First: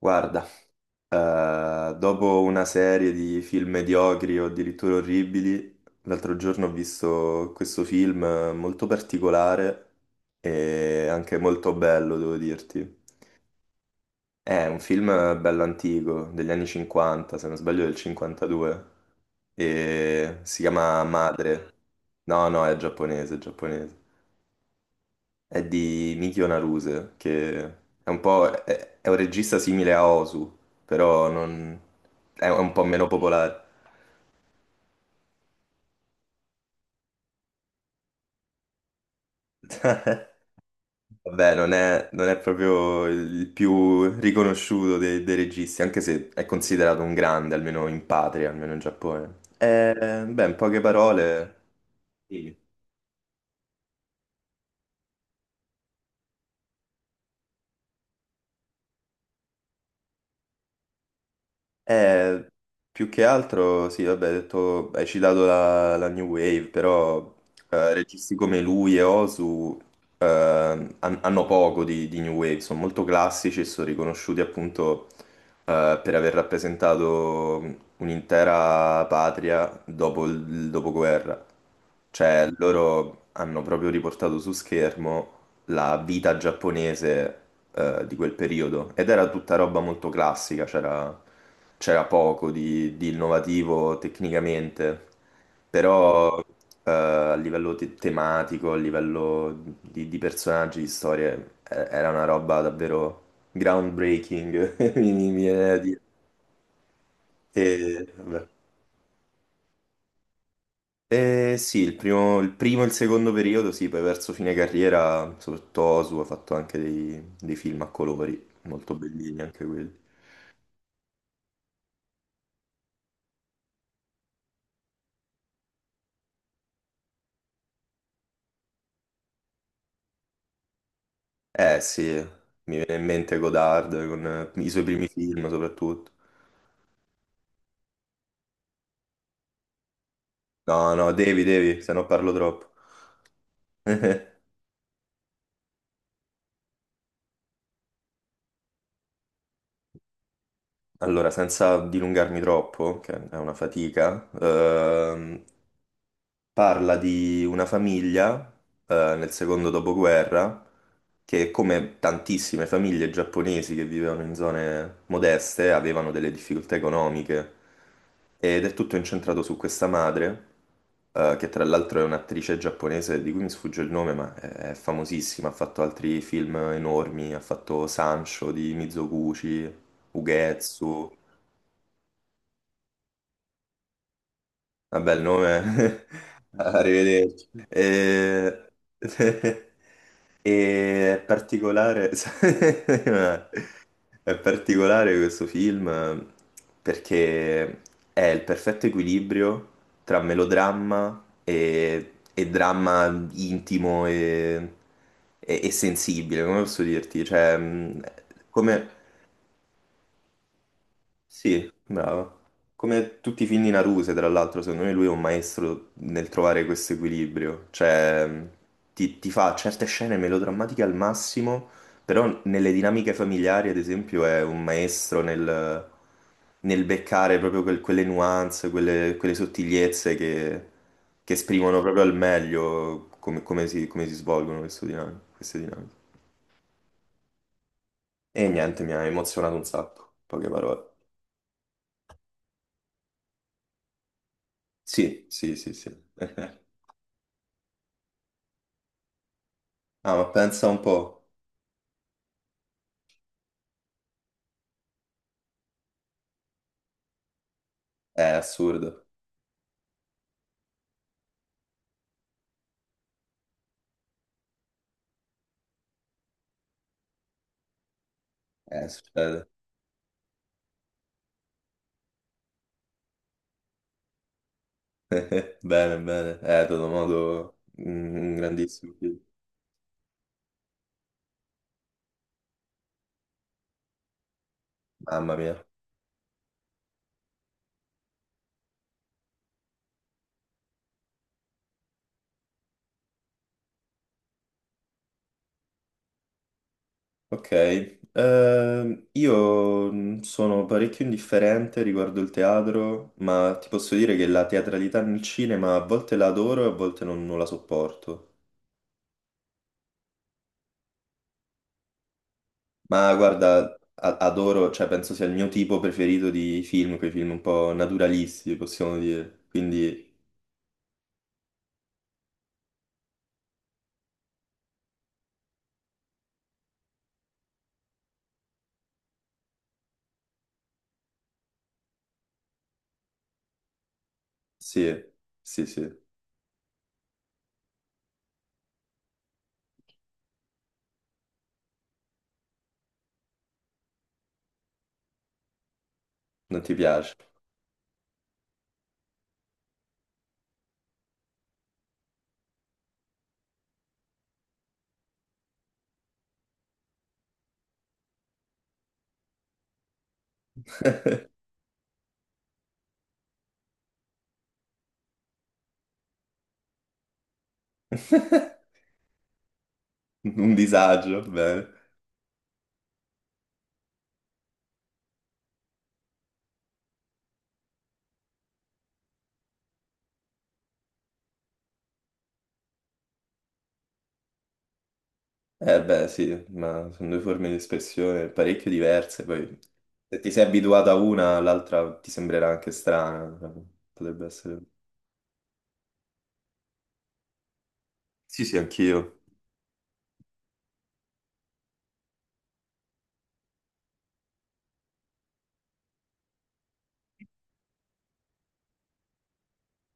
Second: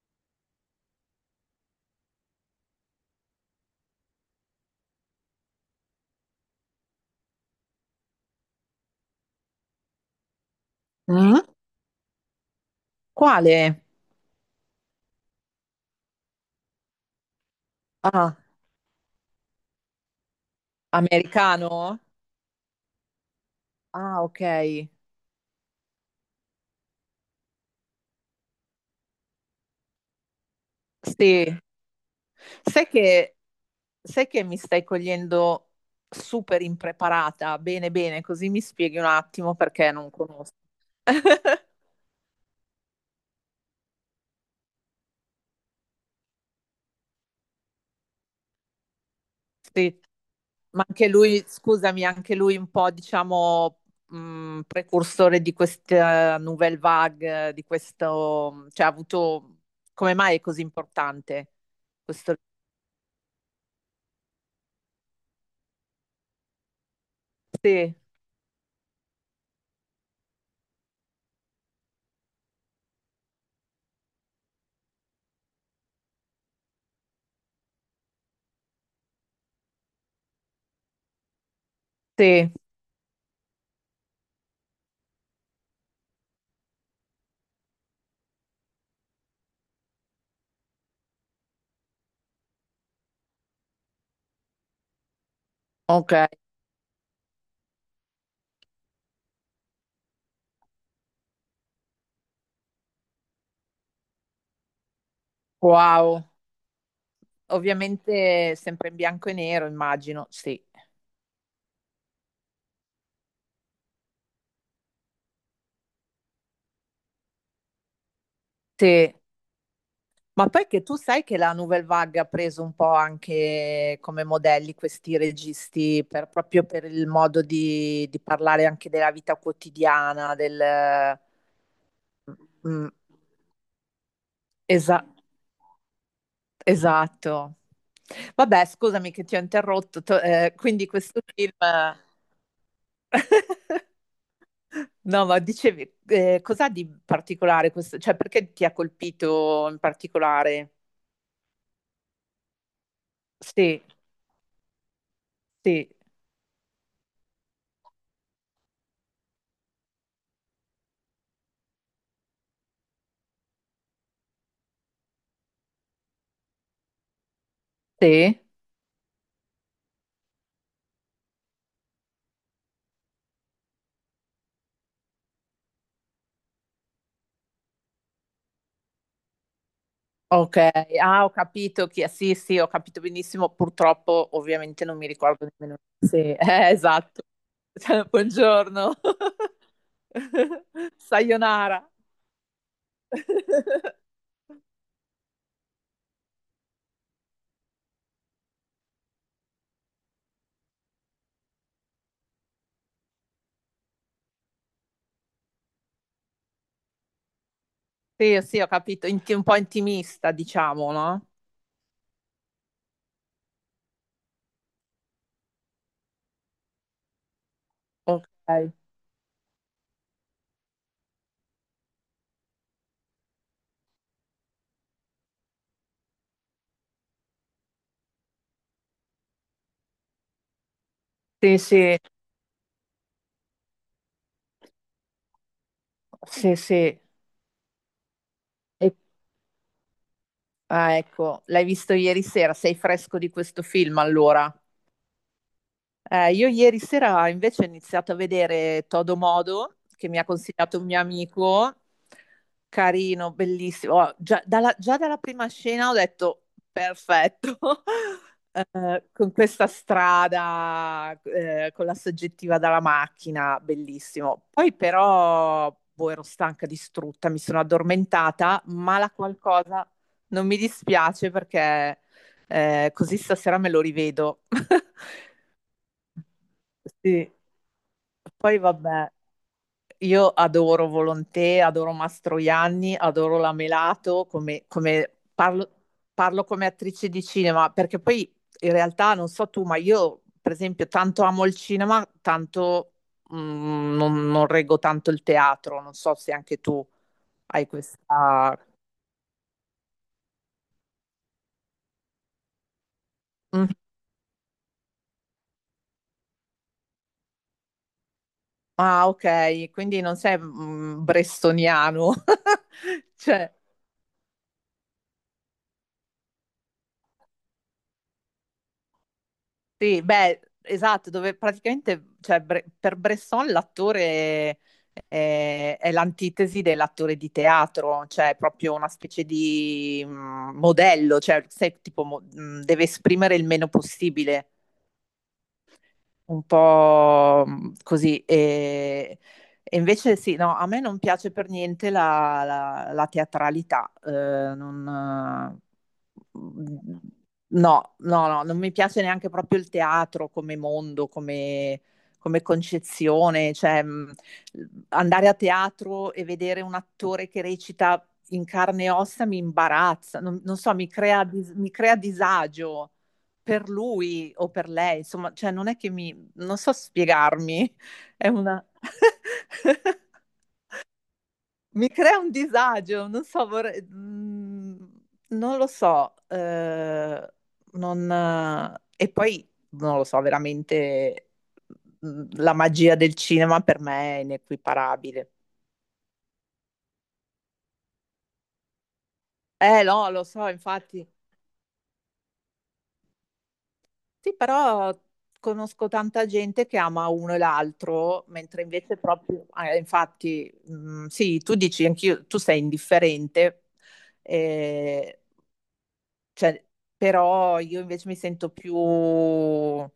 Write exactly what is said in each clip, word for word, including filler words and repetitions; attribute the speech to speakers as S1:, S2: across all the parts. S1: Guarda, eh, dopo una serie di film mediocri o addirittura orribili, l'altro giorno ho visto questo film eh, molto particolare e anche
S2: Mm?
S1: molto bello, devo dirti.
S2: Quale?
S1: È un film eh, bello antico, degli anni cinquanta, se non sbaglio del
S2: Ah,
S1: cinquantadue, e si chiama Madre.
S2: americano?
S1: No, no, è giapponese, è giapponese.
S2: Ah, ok.
S1: È di Mikio Naruse, che è un po'... è, è un regista simile a Osu, però
S2: Sì.
S1: non... è un po'
S2: Sai
S1: meno
S2: che,
S1: popolare.
S2: sai che mi stai cogliendo super impreparata? Bene, bene, così mi spieghi un attimo perché non conosco.
S1: Vabbè, non è, non è proprio il più riconosciuto dei, dei registi, anche se è considerato un grande, almeno in patria, almeno in Giappone.
S2: Sì,
S1: Eh, beh, in poche
S2: ma anche lui,
S1: parole...
S2: scusami, anche
S1: Sì.
S2: lui un po', diciamo, mh, precursore di questa Nouvelle Vague, di questo, cioè ha avuto, come mai è così importante questo?
S1: Eh, Più che altro, sì, vabbè, hai detto, hai citato la, la New Wave, però eh,
S2: Sì,
S1: registi come lui e Osu eh, han- hanno poco di, di New Wave, sono molto classici e sono riconosciuti appunto eh, per aver rappresentato un'intera patria dopo il il dopoguerra. Cioè,
S2: sì,
S1: loro hanno proprio riportato su schermo la vita giapponese eh, di quel periodo ed era tutta roba molto classica, c'era c'era poco di, di innovativo tecnicamente,
S2: ok,
S1: però eh, a livello te- tematico, a livello di, di personaggi, di storie, eh, era una roba davvero groundbreaking, mi mi viene da dire.
S2: wow.
S1: E, vabbè.
S2: Ovviamente sempre in bianco e nero, immagino, sì.
S1: Eh, sì, il primo, il primo e il secondo periodo, sì, poi verso fine carriera, soprattutto Osu ha fatto anche dei, dei film a colori, molto
S2: Sì.
S1: bellini anche quelli.
S2: Ma poi che tu sai che la Nouvelle Vague ha preso un po' anche come modelli questi registi per- proprio per il modo di, di parlare anche della vita quotidiana, del.
S1: Eh sì,
S2: Mm,
S1: mi
S2: mm,
S1: viene in mente Godard con eh, i suoi
S2: esa-
S1: primi film soprattutto.
S2: esatto. Vabbè, scusami che ti ho interrotto. to- eh, quindi
S1: No, no,
S2: questo
S1: devi,
S2: film.
S1: devi, se no parlo troppo.
S2: No, ma dicevi, eh, cos'ha di particolare questo? Cioè, perché ti ha colpito in particolare?
S1: Allora, senza dilungarmi troppo, che è una
S2: Sì,
S1: fatica, ehm,
S2: sì,
S1: parla di una famiglia, eh, nel secondo dopoguerra, che come tantissime famiglie giapponesi che vivevano in zone modeste, avevano delle difficoltà economiche.
S2: sì.
S1: Ed è tutto incentrato su questa madre, eh, che tra l'altro è un'attrice giapponese di cui mi sfugge il nome, ma è è famosissima, ha fatto altri film enormi, ha fatto Sancho di Mizoguchi,
S2: Ok,
S1: Ugetsu.
S2: ah, ho capito chi è. Sì, sì, ho capito benissimo. Purtroppo, ovviamente, non mi
S1: Vabbè, il
S2: ricordo nemmeno.
S1: nome...
S2: Sì, eh, esatto.
S1: Arrivederci.
S2: Cioè,
S1: Eh,
S2: buongiorno.
S1: E... È
S2: Sayonara.
S1: particolare... È particolare questo film eh, perché è il perfetto equilibrio tra melodramma e, e dramma intimo e... e- e sensibile, come posso dirti? Cioè, mh,
S2: Sì, sì, ho
S1: come...
S2: capito. Inti- un po' intimista, diciamo, no?
S1: Sì, bravo. Come tutti i film di Naruse, tra l'altro, secondo me lui è un maestro nel trovare questo equilibrio.
S2: Ok.
S1: Cioè, mh, ti, ti fa certe scene melodrammatiche al massimo, però nelle dinamiche familiari, ad esempio, è un maestro nel, nel beccare proprio quel- quelle nuance, quelle, quelle sottigliezze che, che
S2: Sì,
S1: esprimono
S2: sì,
S1: proprio al meglio come, come si, come si svolgono questo dinam- queste dinamiche.
S2: sì, sì. E-
S1: E niente, mi ha emozionato un sacco, poche parole.
S2: ah, ecco, l'hai visto ieri sera. Sei fresco di questo film, allora?
S1: Sì, sì, sì, sì.
S2: Eh, io ieri sera invece ho iniziato a vedere Todo Modo, che
S1: Ah,
S2: mi
S1: ma
S2: ha
S1: pensa
S2: consigliato
S1: un
S2: un mio
S1: po'.
S2: amico, carino, bellissimo. Oh, già, dalla, già dalla prima scena ho detto perfetto.
S1: È
S2: Eh,
S1: assurdo.
S2: con questa strada, eh, con la soggettiva dalla macchina, bellissimo. Poi però, boh, ero stanca, distrutta, mi sono addormentata,
S1: Eh,
S2: ma la
S1: succede.
S2: qualcosa non mi dispiace perché eh, così stasera me lo rivedo.
S1: Bene, bene. Eh, Toto
S2: Sì,
S1: Modo, un un
S2: poi
S1: grandissimo
S2: vabbè,
S1: film.
S2: io adoro Volontè, adoro Mastroianni, adoro la Melato, come, come-
S1: Mamma mia.
S2: parlo, parlo come attrice di cinema, perché poi in realtà non so tu, ma io per esempio tanto amo il cinema, tanto mm, non, non reggo tanto il teatro, non so se anche tu
S1: Ok.
S2: hai questa.
S1: Ehm, io mh, sono parecchio indifferente riguardo il teatro, ma ti
S2: Mm.
S1: posso dire che la teatralità nel cinema a volte la adoro e a volte non, non la sopporto.
S2: Ah, ok, quindi non sei mm, brestoniano.
S1: Ma
S2: Cioè.
S1: guarda, a- adoro, cioè penso sia il mio tipo preferito di film, quei film un po' naturalisti, possiamo dire.
S2: Sì,
S1: Quindi
S2: beh, esatto, dove praticamente, cioè, Bre- per Bresson l'attore è, è l'antitesi dell'attore di teatro, cioè è proprio una specie di mm, modello, cioè se, tipo, mo- mm, deve esprimere il meno possibile
S1: sì, sì, sì.
S2: un po' mh, così. E, e invece sì, no, a me non piace per niente la, la- la teatralità. eh, non, eh,
S1: Non ti piace?
S2: no, no, no, non mi piace neanche proprio il teatro come mondo, come, come concezione. Cioè, mh, andare a teatro e vedere un attore che recita in carne e ossa mi imbarazza, non, non so, mi crea, dis- mi crea disagio per lui o per lei, insomma, cioè non è che non so spiegarmi, è una.
S1: Un disagio, bene.
S2: Mi crea un disagio, non so, vorrei. Mm, non lo so, eh, non. Eh, e poi non lo so, veramente mm, la magia del cinema per me è inequiparabile.
S1: Eh beh, sì, ma sono due forme di espressione parecchio diverse, poi
S2: Eh no,
S1: se
S2: lo
S1: ti sei
S2: so,
S1: abituato a
S2: infatti.
S1: una, l'altra ti sembrerà anche strana. Potrebbe
S2: Sì,
S1: essere...
S2: però conosco tanta gente che ama uno e l'altro,
S1: Sì, sì,
S2: mentre invece
S1: anch'io.
S2: proprio, eh, infatti, mh, sì, tu dici anch'io, tu sei indifferente, eh, cioè, però io invece mi sento più, eh,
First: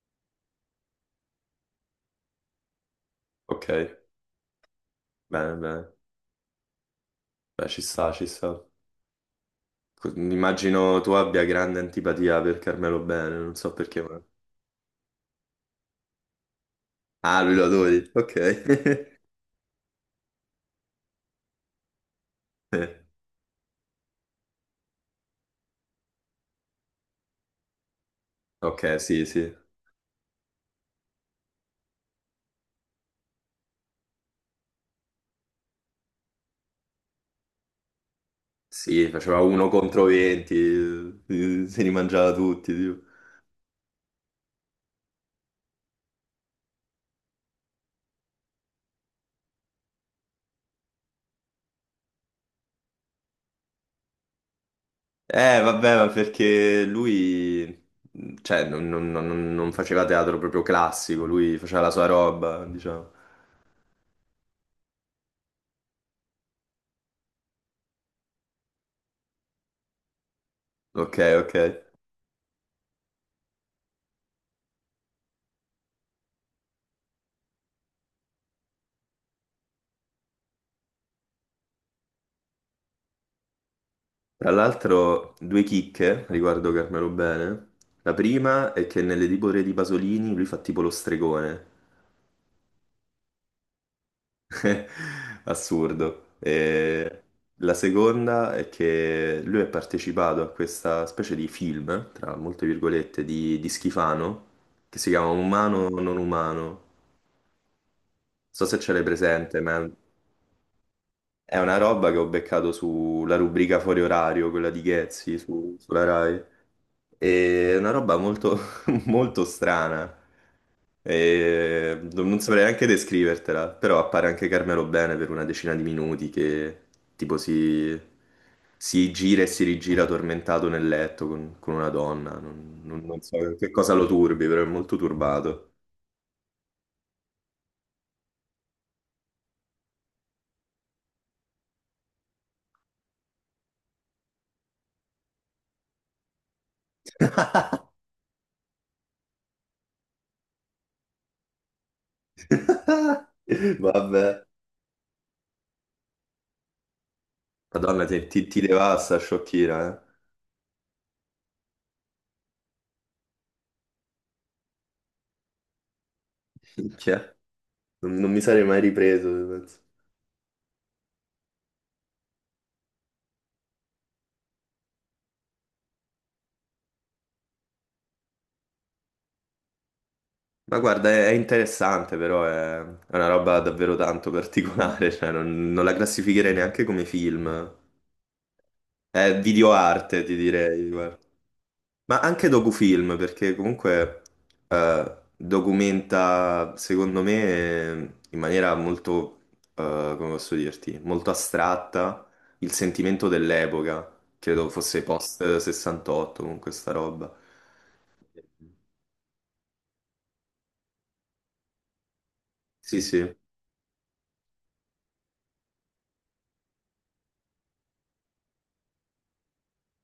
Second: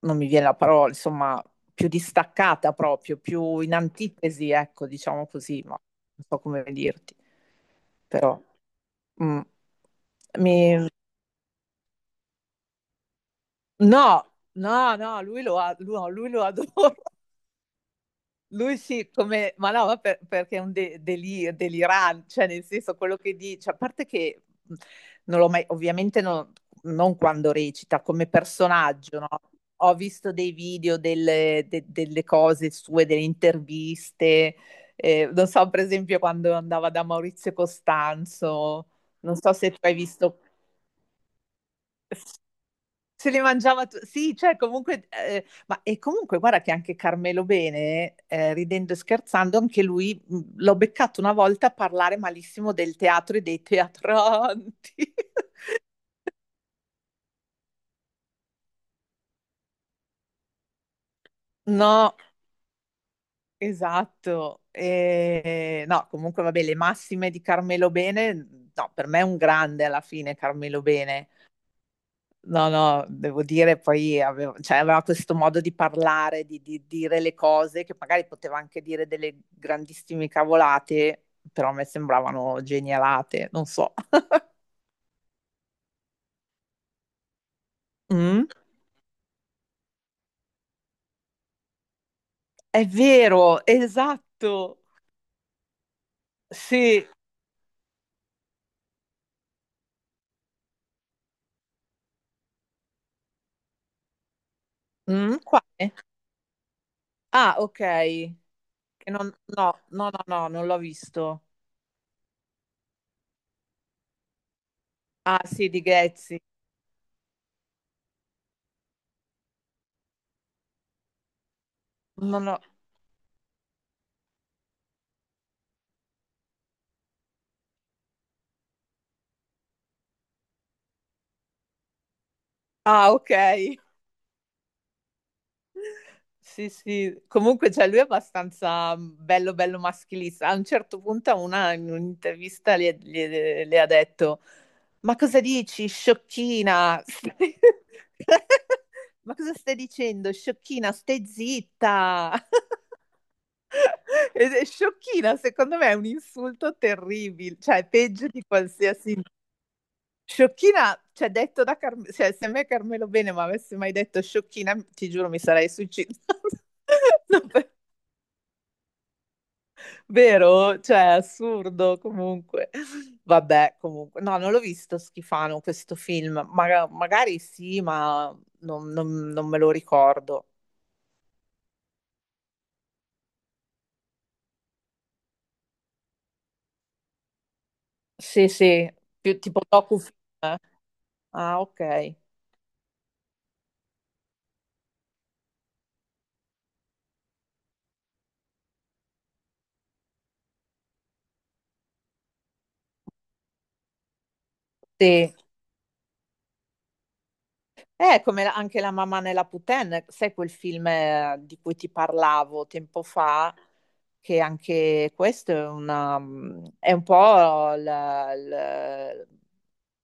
S2: non mi viene la parola, insomma, più distaccata proprio, più
S1: Ok,
S2: in antitesi, ecco, diciamo
S1: bene,
S2: così, ma
S1: bene.
S2: non so come dirti,
S1: Beh, ci sta, ci
S2: però.
S1: sta.
S2: Mm.
S1: Co-
S2: Mi,
S1: Immagino tu abbia grande antipatia per Carmelo Bene, non so perché, ma...
S2: No, no, no, lui lo, a- lui- no, lui lo adora.
S1: Ah, lui lo adori, ok.
S2: Lui sì, come, ma no, ma per- perché è un de- deli- delirante, cioè nel senso
S1: Eh,
S2: quello che dice, a parte che mh, non l'ho mai, ovviamente non, non quando recita, come
S1: ok,
S2: personaggio,
S1: sì,
S2: no?
S1: sì.
S2: Ho visto dei video delle, de- delle cose sue, delle interviste, eh, non so, per esempio quando andava da Maurizio Costanzo,
S1: Sì,
S2: non
S1: faceva
S2: so
S1: uno
S2: se tu hai
S1: contro
S2: visto.
S1: venti, eh, se li mangiava tutti, tipo.
S2: Se li mangiava tu sì, cioè comunque ehm, ma e comunque guarda che anche Carmelo Bene, ehm, ridendo e scherzando, anche lui, mhmm, l'ho beccato una volta a parlare malissimo del teatro e dei teatranti.
S1: Eh, vabbè, ma perché lui, cioè, non, non- non- non faceva teatro proprio classico, lui faceva la sua
S2: No,
S1: roba, diciamo.
S2: esatto. Ehm, no, comunque vabbè, le massime di Carmelo Bene, no, per me è un grande alla fine Carmelo
S1: Ok,
S2: Bene.
S1: ok.
S2: No, no, devo dire, poi avevo- cioè, aveva questo modo di parlare, di, di, dire le cose, che magari poteva anche dire delle grandissime cavolate, però a me sembravano genialate, non so.
S1: Tra l'altro, due chicche riguardo Carmelo Bene. La
S2: Mm?
S1: prima è che nelle Dibore di Pasolini lui fa tipo lo stregone.
S2: È vero, esatto.
S1: Assurdo.
S2: Sì,
S1: E la seconda è che lui è partecipato a questa specie di film, tra molte virgolette, di, di Schifano, che si chiama
S2: mm,
S1: Umano
S2: quale?
S1: o non umano.
S2: Ah, ok.
S1: So se ce l'hai
S2: Che non-
S1: presente,
S2: No,
S1: ma
S2: no, no, no, non l'ho visto.
S1: è una roba che ho beccato sulla rubrica fuori orario, quella di Ghezzi
S2: Ah, sì,
S1: su-
S2: di
S1: sulla
S2: Ghezzi.
S1: Rai. È una roba molto, molto strana. E non
S2: No,
S1: non
S2: no.
S1: saprei neanche descrivertela, però appare anche Carmelo Bene per una decina di minuti che tipo si, si gira e si rigira tormentato nel letto con, con una donna. Non, non-
S2: Ah,
S1: non
S2: ok.
S1: so che cosa lo turbi, però è molto turbato.
S2: Sì, sì, comunque cioè, lui è abbastanza mm, bello, bello maschilista. A un certo punto, a una, in un'intervista le, le- le ha detto: ma cosa dici, sciocchina? Ma cosa stai dicendo, sciocchina? Stai zitta.
S1: Vabbè.
S2: Ed è sciocchina, secondo me è un insulto terribile, cioè è
S1: Madonna, ti,
S2: peggio di
S1: ti, ti
S2: qualsiasi.
S1: devasta, sciocchina, eh?
S2: Sciocchina, cioè detto da Carmelo, cioè se a me Carmelo Bene mi avesse mai detto sciocchina, ti giuro mi sarei suicidata.
S1: Minchia,
S2: No, per-
S1: Non, non mi sarei mai ripreso, penso.
S2: vero? Cioè, assurdo comunque. Vabbè, comunque. No, non l'ho visto Schifano questo film. Maga- magari sì, ma non, non- non me lo ricordo.
S1: Ma guarda, è, è interessante, però è, è una roba davvero tanto particolare, cioè non, non la classificherei neanche come film.
S2: Sì, sì,
S1: È
S2: più tipo docu,
S1: videoarte, ti
S2: eh?
S1: direi, guarda.
S2: Ah, ok.
S1: Ma anche docufilm, perché comunque eh, documenta, secondo me, in maniera molto, eh, come posso dirti, molto astratta il sentimento dell'epoca. Credo fosse
S2: Sì.
S1: post sessantotto, comunque sta roba.
S2: È come la- anche La mamma nella Puten, sai quel film eh, di cui ti parlavo
S1: Sì,
S2: tempo
S1: sì.
S2: fa, che anche questo è, una, mm, è un po' la- la-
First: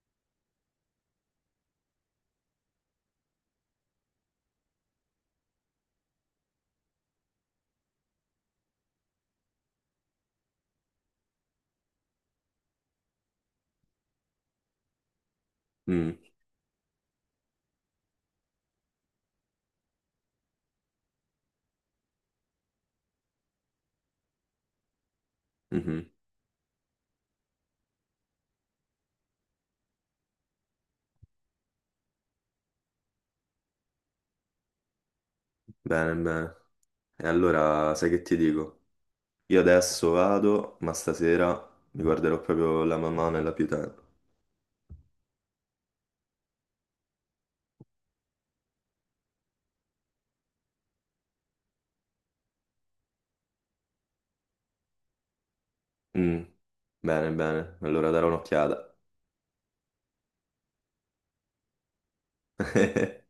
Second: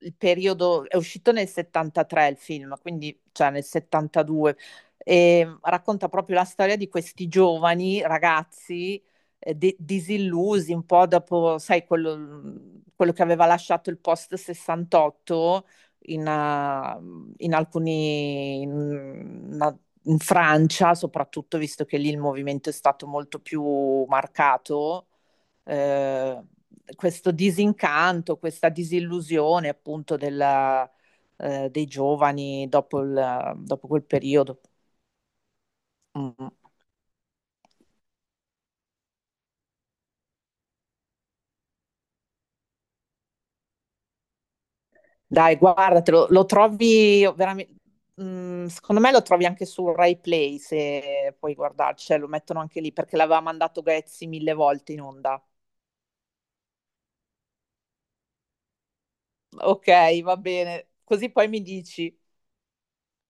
S2: il periodo, è uscito nel settantatré il film, quindi cioè nel settantadue, e racconta proprio la storia di questi giovani ragazzi eh, de- disillusi un po' dopo, sai, quello mm, quello che aveva lasciato il post sessantotto
S1: Mm,
S2: in, eh, in alcuni, in, una- in Francia soprattutto, visto che lì il movimento è stato molto più marcato,
S1: mhm.
S2: eh, questo disincanto, questa disillusione appunto della, eh, dei giovani dopo, il- dopo quel periodo.
S1: Bene,
S2: Mm.
S1: bene. E allora sai che ti dico? Io adesso vado, ma stasera mi guarderò proprio la mamma nella pietà.
S2: Dai, guardatelo, lo trovi veramente. mm, Secondo me lo trovi anche su Rai Play se puoi guardarci, cioè, lo mettono anche lì perché l'aveva mandato Ghezzi mille volte in onda.
S1: Mm, bene, bene. Allora darò un'occhiata.
S2: Okay, va bene. Così poi mi dici.